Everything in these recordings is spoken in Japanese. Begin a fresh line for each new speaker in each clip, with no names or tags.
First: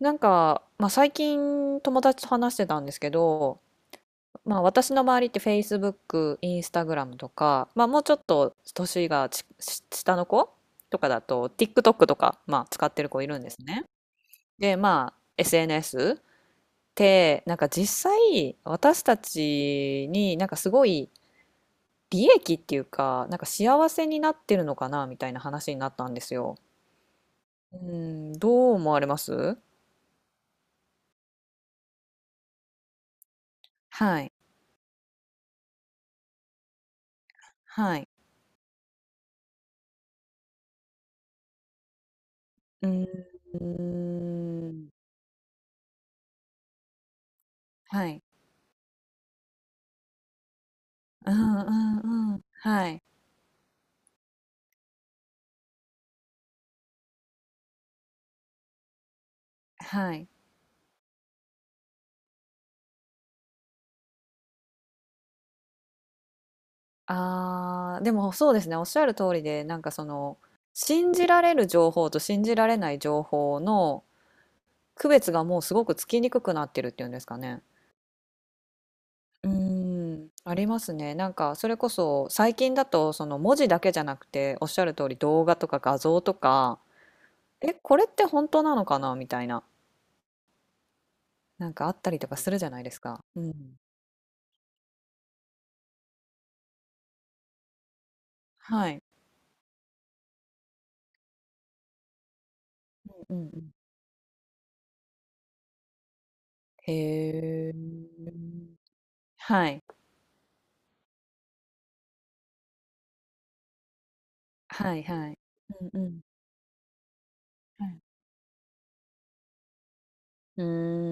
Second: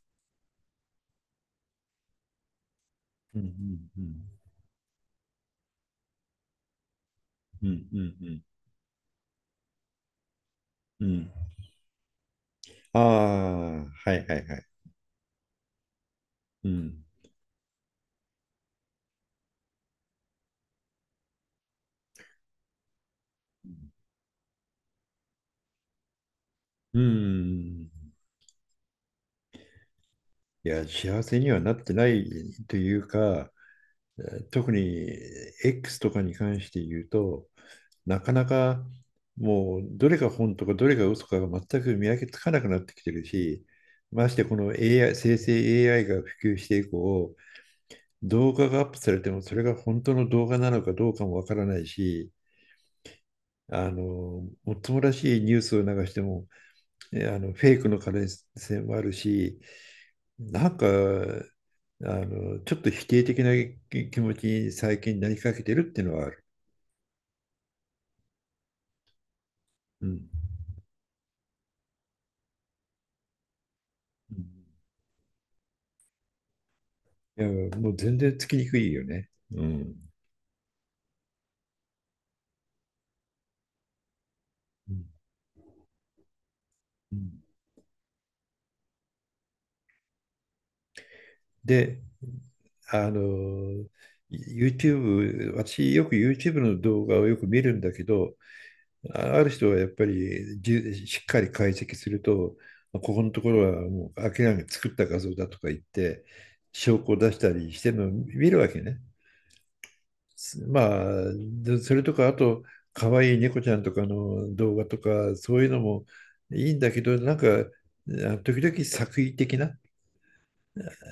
最近友達と話してたんですけ
うん
ど、
うん
私の周りって Facebook、Instagram と
う
か、
んう
も
ん
うちょっ
うん
と年がちし下の子と
うん
か
う
だ
ん。
と TikTok とか、使っ
あ
て
あ
る子いるんですね。
ー、はいはいはい。
で、SNS っ
うん。
てなんか実際私たちになんかすごい利益っていうか、なんか幸せになってるのかなみたいな話になったんですよ。
う
う
ん。
ん、どう思われます？
いや、幸せにはなってないというか、
はい。
特に X とかに関して言うと、
はい。
なかなかもうどれが本とかどれが嘘かが全く見分けつかなくなっ
う
てきてる
ー
し、ましてこの
ん。
AI、生成 AI が普及して以降、
はい。
動画がアップされてもそれが本当の動画なのかどうか
う
もわか
ん
らない
う
し、
んうん。はい。
もっともらしいニュースを流しても、えあの、フェイクの可能性もあるし、
はい。
なんか、ちょっと否定的な気持ちに最近なりかけてるっていうのはある。
ああ、でもそうですね、おっしゃる通りで、なんかそ
うん。
の、信じられる情報と信じられない情報の
うん。
区別がもうすごくつきにくくなってるっていうんですか
いや、
ね。
もう全然つきにくいよね。
う
うん。
ーん、ありますね。なんかそれこそ最近だとその文字だけじゃなくておっしゃ
う
る
ん
通り動画とか画像とか、
うん。
え、これって本当なのかなみたいな、なんかあ
で、
ったりとかするじゃないです
あ
か。うん。
の、YouTube、私よく YouTube の動画をよく見るんだけど、
はい。
ある人はやっぱりしっかり解析すると、ここの
う
とこ
んうん。
ろはもう明らかに作った画像だとか言って、
へ
証拠を出したり
え。
してるのを見るわけね。
はい。
まあ、それとか、あと、可愛いい猫ちゃんとかの動画
は
と
いは
か、
い。
そういうの
うん
も
うん。
いいんだけど、なんか、
はい。
時々作為的な、
うー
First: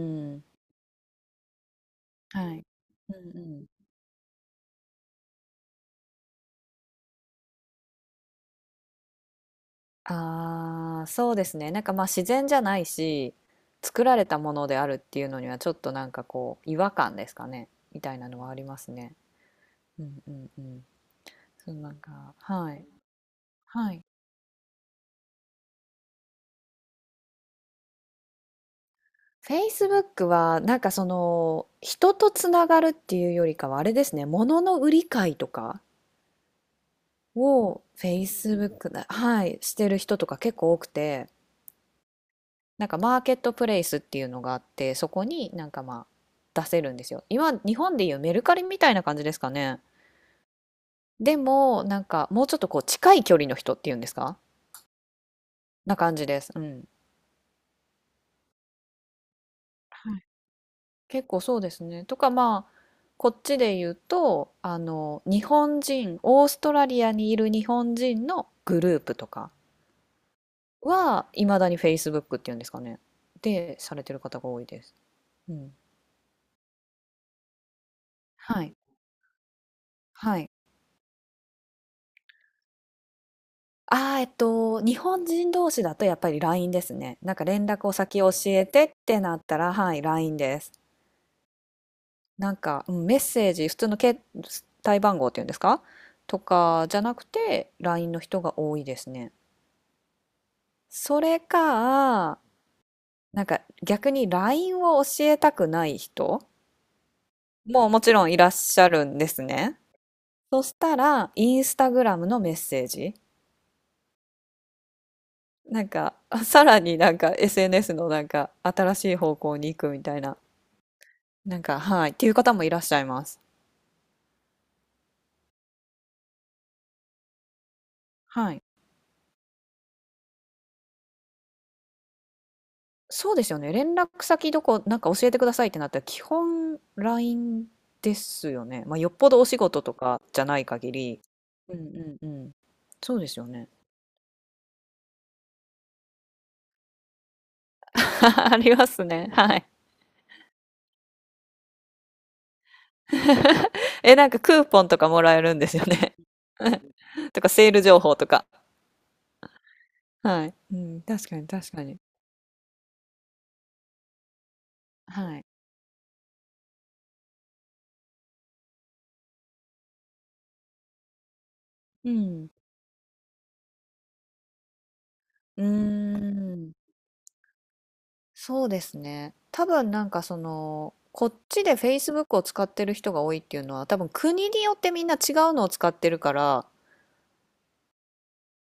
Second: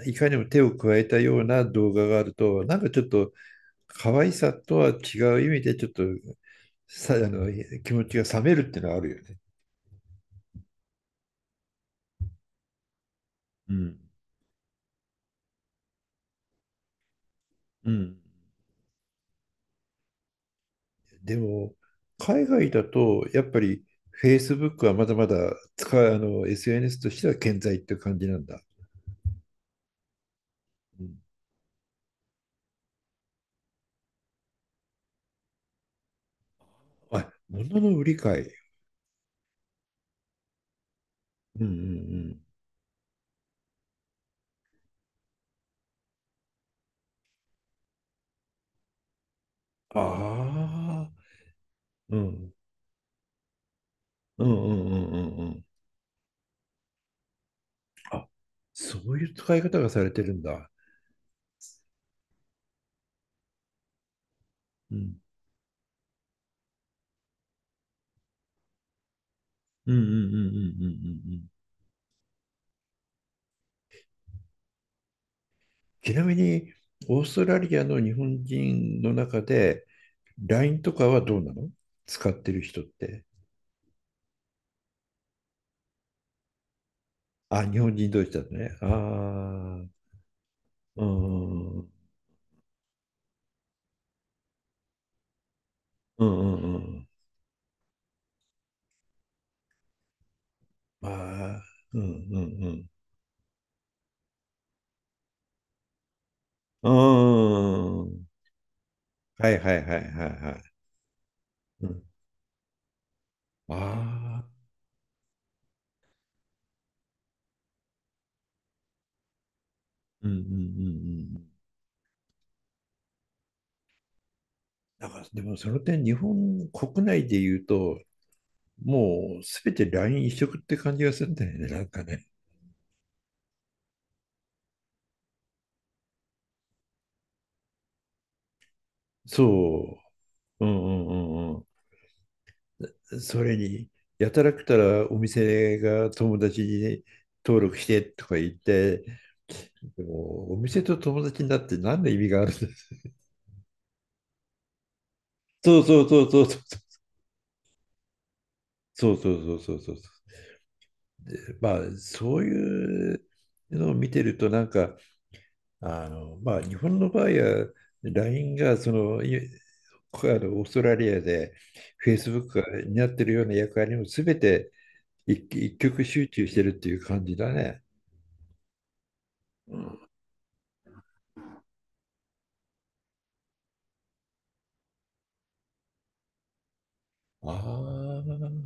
いかにも
ん。
手を加えたような動画がある
は
と、
い。
なんかちょっ
う
と
んうん。
可愛さとは違う意味で、ちょっとさあの気持ちが冷めるっていうのはあるよね。
ああ、そうですね。なんか、ま、自然じゃないし、
うん
作られたものであるっていうのにはちょっとなんかこう違和感ですかね、
う
みた
ん。
いなのはありますね。うんうんうん。
で
そ
も、
う、なんか
海外
は
だ
い。
と、やっぱり
はい。
Facebook はまだまだ使う、SNS としては健在って感じなんだ。
Facebook はなんか
う
そ
ん、
の、人とつながるっていうよりかはあれですね、物の売り買いとか？
あ、物
を
の売り買い。
Facebook だ、はい、してる人とか結構多くて、
うんうんうん。
なんかマーケットプレイスっていうのがあって、そこになんか出せるんですよ。今、日本でいうメルカリみたいな感じですかね。
ああ、
でも、なん
う
かもう
ん。
ちょっとこう近い距離の人っていうんですか
うんうんうんうんうん。
な感じです。うん。
あ、そういう使い方がされ
は
て
い。
るんだ。
結構そうですね。とかこっちで言うと、
うん。
日本人、オーストラリアにいる日本人のグループとか
うんうんうんうんうんう
は、
んうん。
いまだに Facebook っていうんですかね。で、されてる方が多いです。うん。
ちなみに、オーストラリアの日本
はい。
人の中で、
はい。
LINE とかはどうなの、使ってる人って？
ああ、日本人同士だとやっぱり LINE ですね。なんか
あ、
連
日
絡を
本人
先
同士
教
だと
え
ね。
て
あ
ってなったら、は
あ、
い、LINE です。
うんうんうん。
なんか、うん、メッセージ、普通の携帯番号っていうんですか
う
と
んう
かじゃ
ん。
なくて、LINE の人が多いですね。それ
まあ、うんう
か、
んうん。
なんか逆に LINE を教えたくない人
う
もも
ー
ちろ
ん。
んいらっしゃるんです
はいは
ね。
いはいはいは
そ
い。
したら、インス
う
タ
ん。
グラムのメッセージ。
ああ、
なんか、あさらになんか SNS のなんか新しい方向に行くみたい
うんう
な、
んうんうん。
なんか、はい、っていう方もいらっしゃいます。
なんから、でもその点、日本国内で言うと、
はい。
もうすべて LINE 一色って感じがするんだよね、なんかね。
そうですよね。連絡先どこ、なんか教えてくださいってなったら、基本 LINE ですよね。まあ、よっぽどお仕事と
そ
かじゃない
う。う
限
んう
り。
んうん
うんうんうん。
う
そ
ん。
うです
そ
よ
れ
ね。
に、やたらくたらお店が友達に登録してとか言っ
ありま
て、
すね。はい。
でも、お店と友達になって何の意味があるんだ？
え、なんかクーポンとかもらえるん です
そう
よ
そう
ね。
そうそう
とか、セール情報とか。
そうそうそうそうそうそう。
はい。うん、確
で
かに確
ま
か
あ、
に。
そういうのを見てると、なんか、
はい。
まあ、日本の場合は、LINE が、その、いあのオーストラリアで、
う
Facebook
ん。
が担ってるような役割も全て一
うー
一極集中してる
ん、
っていう感じだね。
そうですね。多分な
あ
んかその、こっちで Facebook を使ってる人が多いっていうのは、多分国によってみんな違うのを使ってるから、
あ、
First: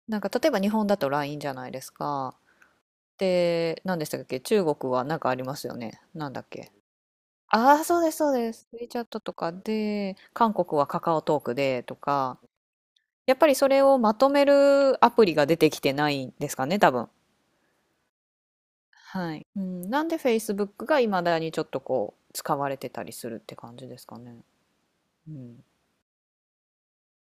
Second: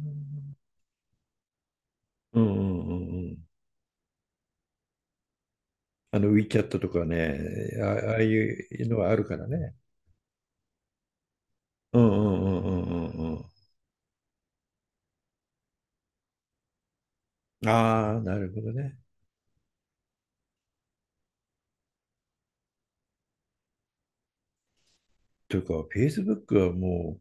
なんか例えば日本だと LINE じゃないですか。
うんうんうんうん。
で、何でしたっけ中国はなんかありますよね。
あ
な
の
んだっけ
WeChat とかね、
ああー、そうで
ああ
す、
あい
そうです。
うの
WeChat
はある
と
から
か
ね。
で、韓国はカカオトークでと
うんう
か、
んうんうん
や
う
っ
ん
ぱりそれをまとめるアプリが出てきてないんですかね、多分。
うん。ああ、なるほどね。
はい。うん、なんで Facebook が未だにちょっとこう使われてたりするって感じですかね。う
とい
ん。
うか、Facebook はも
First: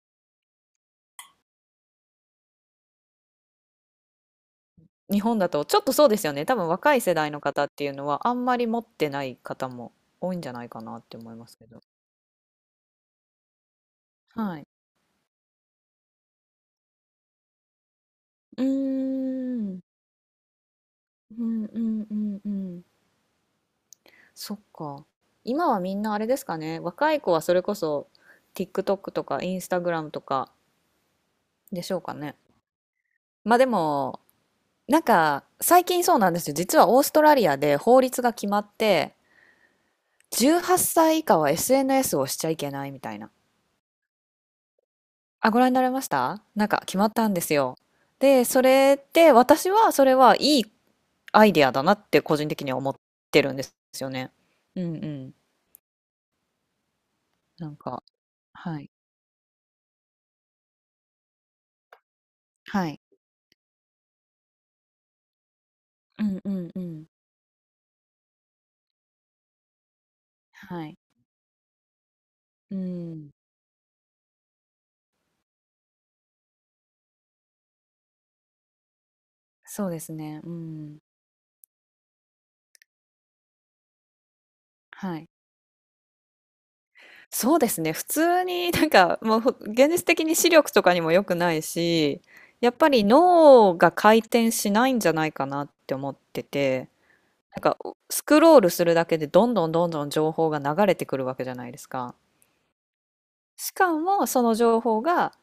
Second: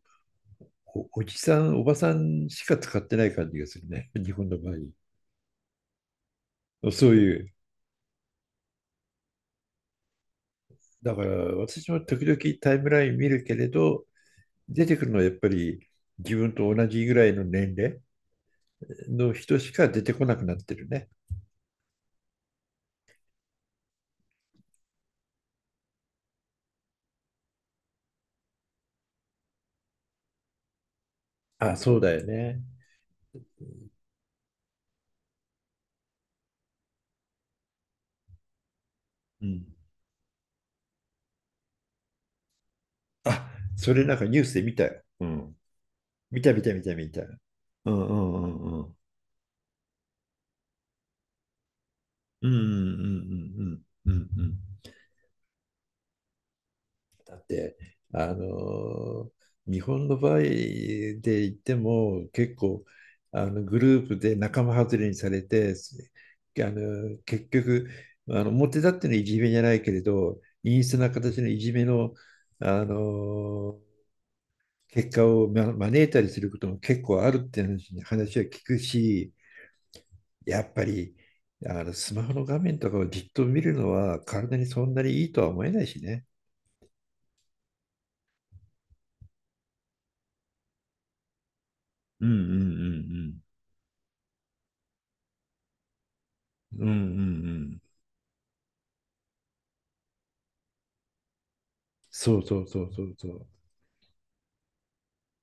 うおじさん、おばさんしか使ってない感じがするね。日本の場合。
日本だとちょっとそうですよね。多分若い
そ
世
う
代
い
の
う。
方っていうのはあんまり持ってない方も多いんじゃないかなっ
だ
て
から、
思いますけど。
私も時々タイムライン見るけれど、
はい。
出てくるのはやっぱり自分と同じぐらいの年齢
う
の人
ー
し
ん。
か出てこなくなってるね。
うんうんうんうん。そっか。今はみんなあれですかね。若い子はそれこそ TikTok とか Instagram とか
あ、
でし
そ
ょ
う
う
だ
か
よ
ね。
ね。
まあでも、なんか最近そうなんですよ。実はオーストラリアで法律が決まって、
うん。
18歳以下は SNS をしちゃいけないみたいな。
あ、それなんかニュースで見たよ。う
あ、
ん。
ご覧になれました
見た見
なん
た
か
見た
決ま
見
っ
た。
たんですよ。
うんうん
で、
う
そ
んうん。
れで私はそれはいいアイデアだなって個
う
人
んうんう
的には思ってるんです
ん
よ
うんうん
ね。
うんうん。
うんうん。
だっ
なん
て、
か、
あ
はい。
の日本の場合で言っても、結構、
はい。
あのグループで仲間外れにされて、
うんうんうん。
結局、あの表立ってのいじめじゃないけれど、陰
は
湿
い。
な形のいじめの、
う
あ
ん。
の結果を招いたりすることも結構あるって話は聞くし、
そうですね。う
やっぱ
ん。
りあのスマホの画面とかをじっと見るのは体にそんな
は
にい
い。
いとは思えないしね。
そうですね。普通になんかもうほ現実的に視力とかにも良くないし、
うんうんうんう
やっぱり
ん
脳が回転しないんじゃないかなって思って
うん
て。
うんう
なんか
ん。
スクロールするだけでどんどんどんどん情報が流れてくるわけじゃないですか。
そうそうそうそうそう。
しかもその情報が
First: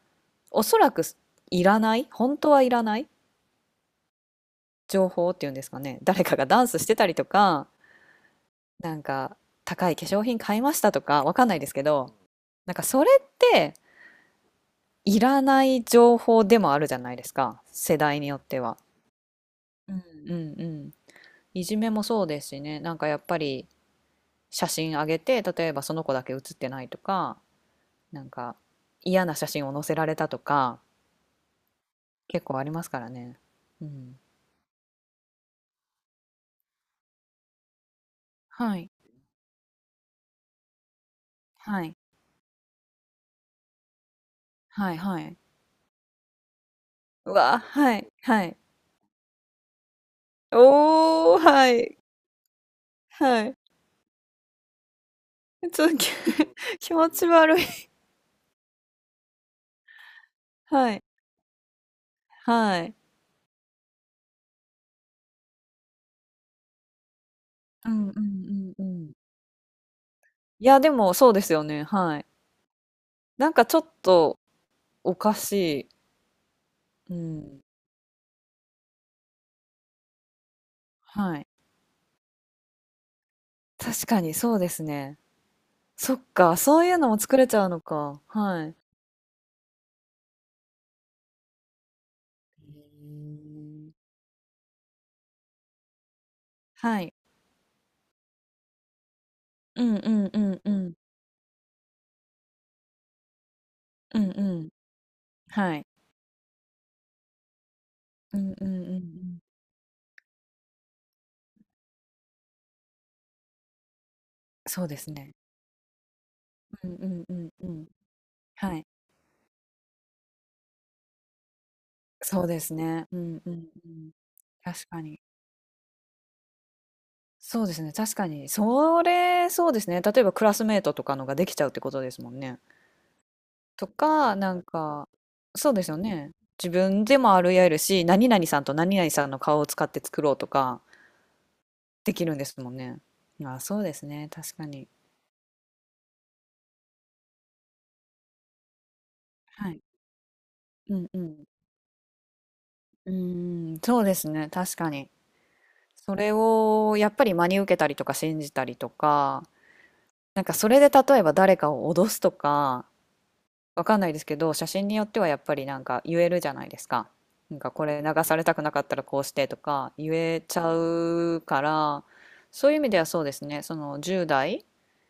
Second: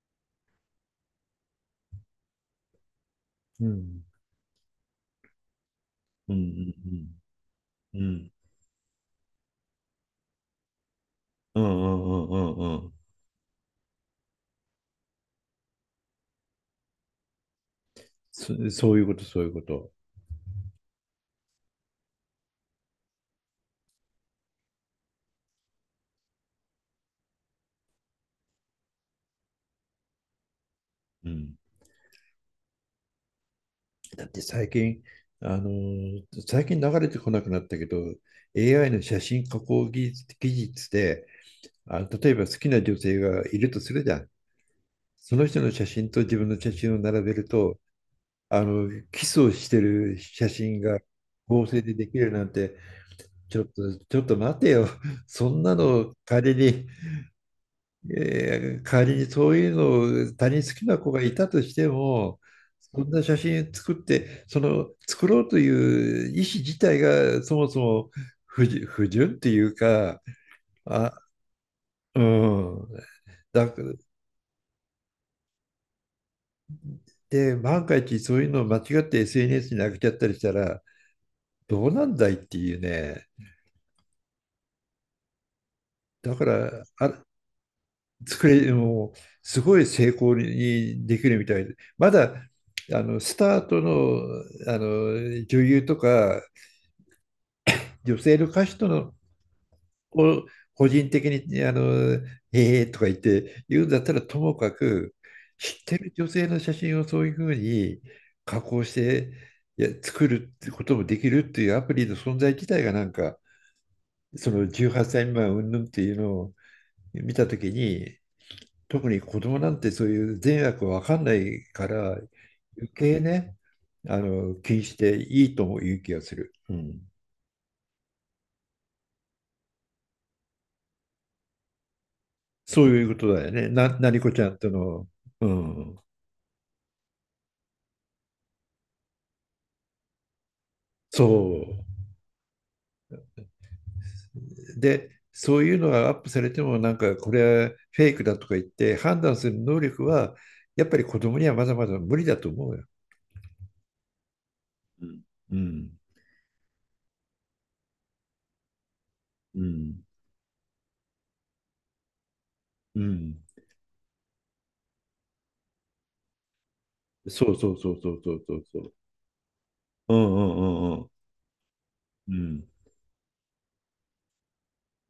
おそらくいらない本当はいらない
うん。
情報っていうんですかね誰
う
か
ん
がダンスし
う
てたり
ん
とか
うん。
なんか高い化粧品買いましたとかわかんな
う
い
んう
ですけど
んうんうんう
な
ん
んか
うん。
それっていらない情報でもあるじゃないですか世代によっては。
そういうこと、そういうこと。
うんうんうんいじめもそうですしねなんかやっぱり写真上げて例えばその子だけ写ってないとかなんか嫌な写真を載せられたとか
うん。
結構ありますからね。うん。
だって最近、最近流れてこなくなったけど、
は
AI
い。
の写真加工技術で、
はい。
あ、例えば好きな女性がいるとするじゃん。
はいは
そ
い。
の人の写真と自分の写真を並
う
べる
わ、
と、
はい、はい。
キスをしてる写真が
おお、
合
は
成で
い、
できるなんて、
はい。
ちょっと、ちょっと待てよ。そんな
ちょっと、き
の仮 に、
気持ち悪い。
えー仮にそういうのを他人好き
は
な
い、
子がいたとしても、
はい。
そんな写真作って、その作ろうという意思自体がそもそ
うん
も
う
不
んうんう
純、不
ん。
純っていうか、
いや、で
あ、
もそうですよね、
う
はい。
ん。
なんか
だ
ちょ
か
っ
ら、
とおかしい。う
で、
ん。
万が一そういうのを間違って SNS に上げちゃったりしたら、
はい。
どうなんだいっていうね。
確かにそうですね。そっ
だか
か、そ
ら、
ういうのも
あ、
作れちゃうのか。はい。
もう、すごい成功にできるみたいで、まだ、スタートの、女優とか、
はい。
女性の歌手との、
うんうんう
を
んう
個
ん。
人的に、ええとか言って言うんだった
う
ら、
ん
とも
うん。
かく、
は
知っ
い。
てる女性の写真をそういうふうに
うん
加
うんう
工
ん
し
う
て、
ん。
いや、作るってこともできるっていうアプリの存在自体がなんか、その
そうで
18
す
歳
ね。
未満云々っていうのを
うんうん
見
う
た
ん
と
う
き
ん。
に、
はい。
特に子供なんてそういう善悪わかんないから
そうです
余
ね。う
計
んう
ね、
んうん。
気に
確
し
か
て
に。
いいとも言う気がする。うん、
そうですね、確かに。それ、そうですね。例えばクラスメートとかのができちゃうってことですもんね。
そういうことだよね。
と
なにこ
か、
ちゃ
な
ん
ん
との。
か、
う
そうですよ
ん。
ね。自分でもあり得るし、何々さんと何々さんの顔を使って作ろうとか
そう。
できるんですもんね。まあ、そうですね、確かに。
で、そういうのがアップされてもなんかこれはフェイクだとか言って判断する
は
能
い。
力はやっ
う
ぱり
ん
子
う
供
ん。
にはまだまだ無理だと思うよ。
うーん、そうですね、確か
う
に。
ん。うん。
それをやっぱり真に受けたりとか信じたりとか、
うん。
なんかそれで例えば誰かを脅すとか、
うん。
わかんないですけど、写真によってはやっぱりなんか言えるじゃないですか。
そ
な
う
んか
そう
こ
そう
れ
そう
流
そ
さ
う
れ
そ
たく
う
な
そ
かっ
う。
たらこうしてとか言
うんう
えちゃ
んうんうん。
うから、
うん。
そういう意味ではそうですね、その10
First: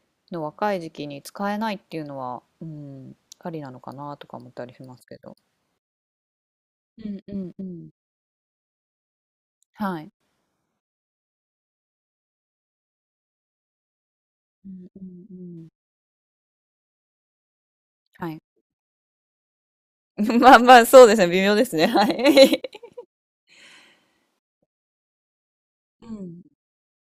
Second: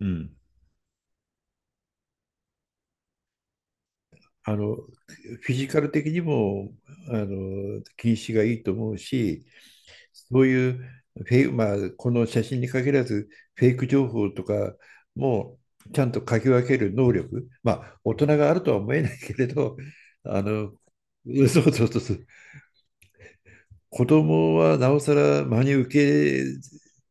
う
代
ん。
の若い時期に使えないっていうのは、うん、ありなのかなとか思っ
あ
たり
の、
しますけど。
フィジカル的にも、
うんうんうん。
禁止がいいと思うし、
はい。
そういうフェイク、まあ、この写真に限らず、フェイク情報と
う
か
んうんう
も
ん。
ちゃんと書き分ける能力、まあ、大人
はい。
があるとは思えないけれど、あ
まあ
の、
まあ、そうですね、微妙
そ
で
う
す
そう
ね。
そう
は
そう、
い。
子供はなおさら真に
うん
受け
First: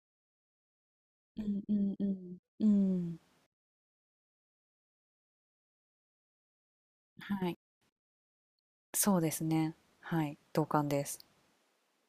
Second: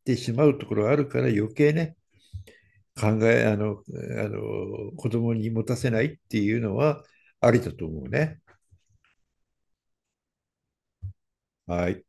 てしまうところがあるから、
う
余
ん
計
う
ね、
んうん。う
考
ん。
え、あの、あの、子供に持たせないっていうのはあ
はい。
りだと思うね。
そうですね。はい。同感です。
はい。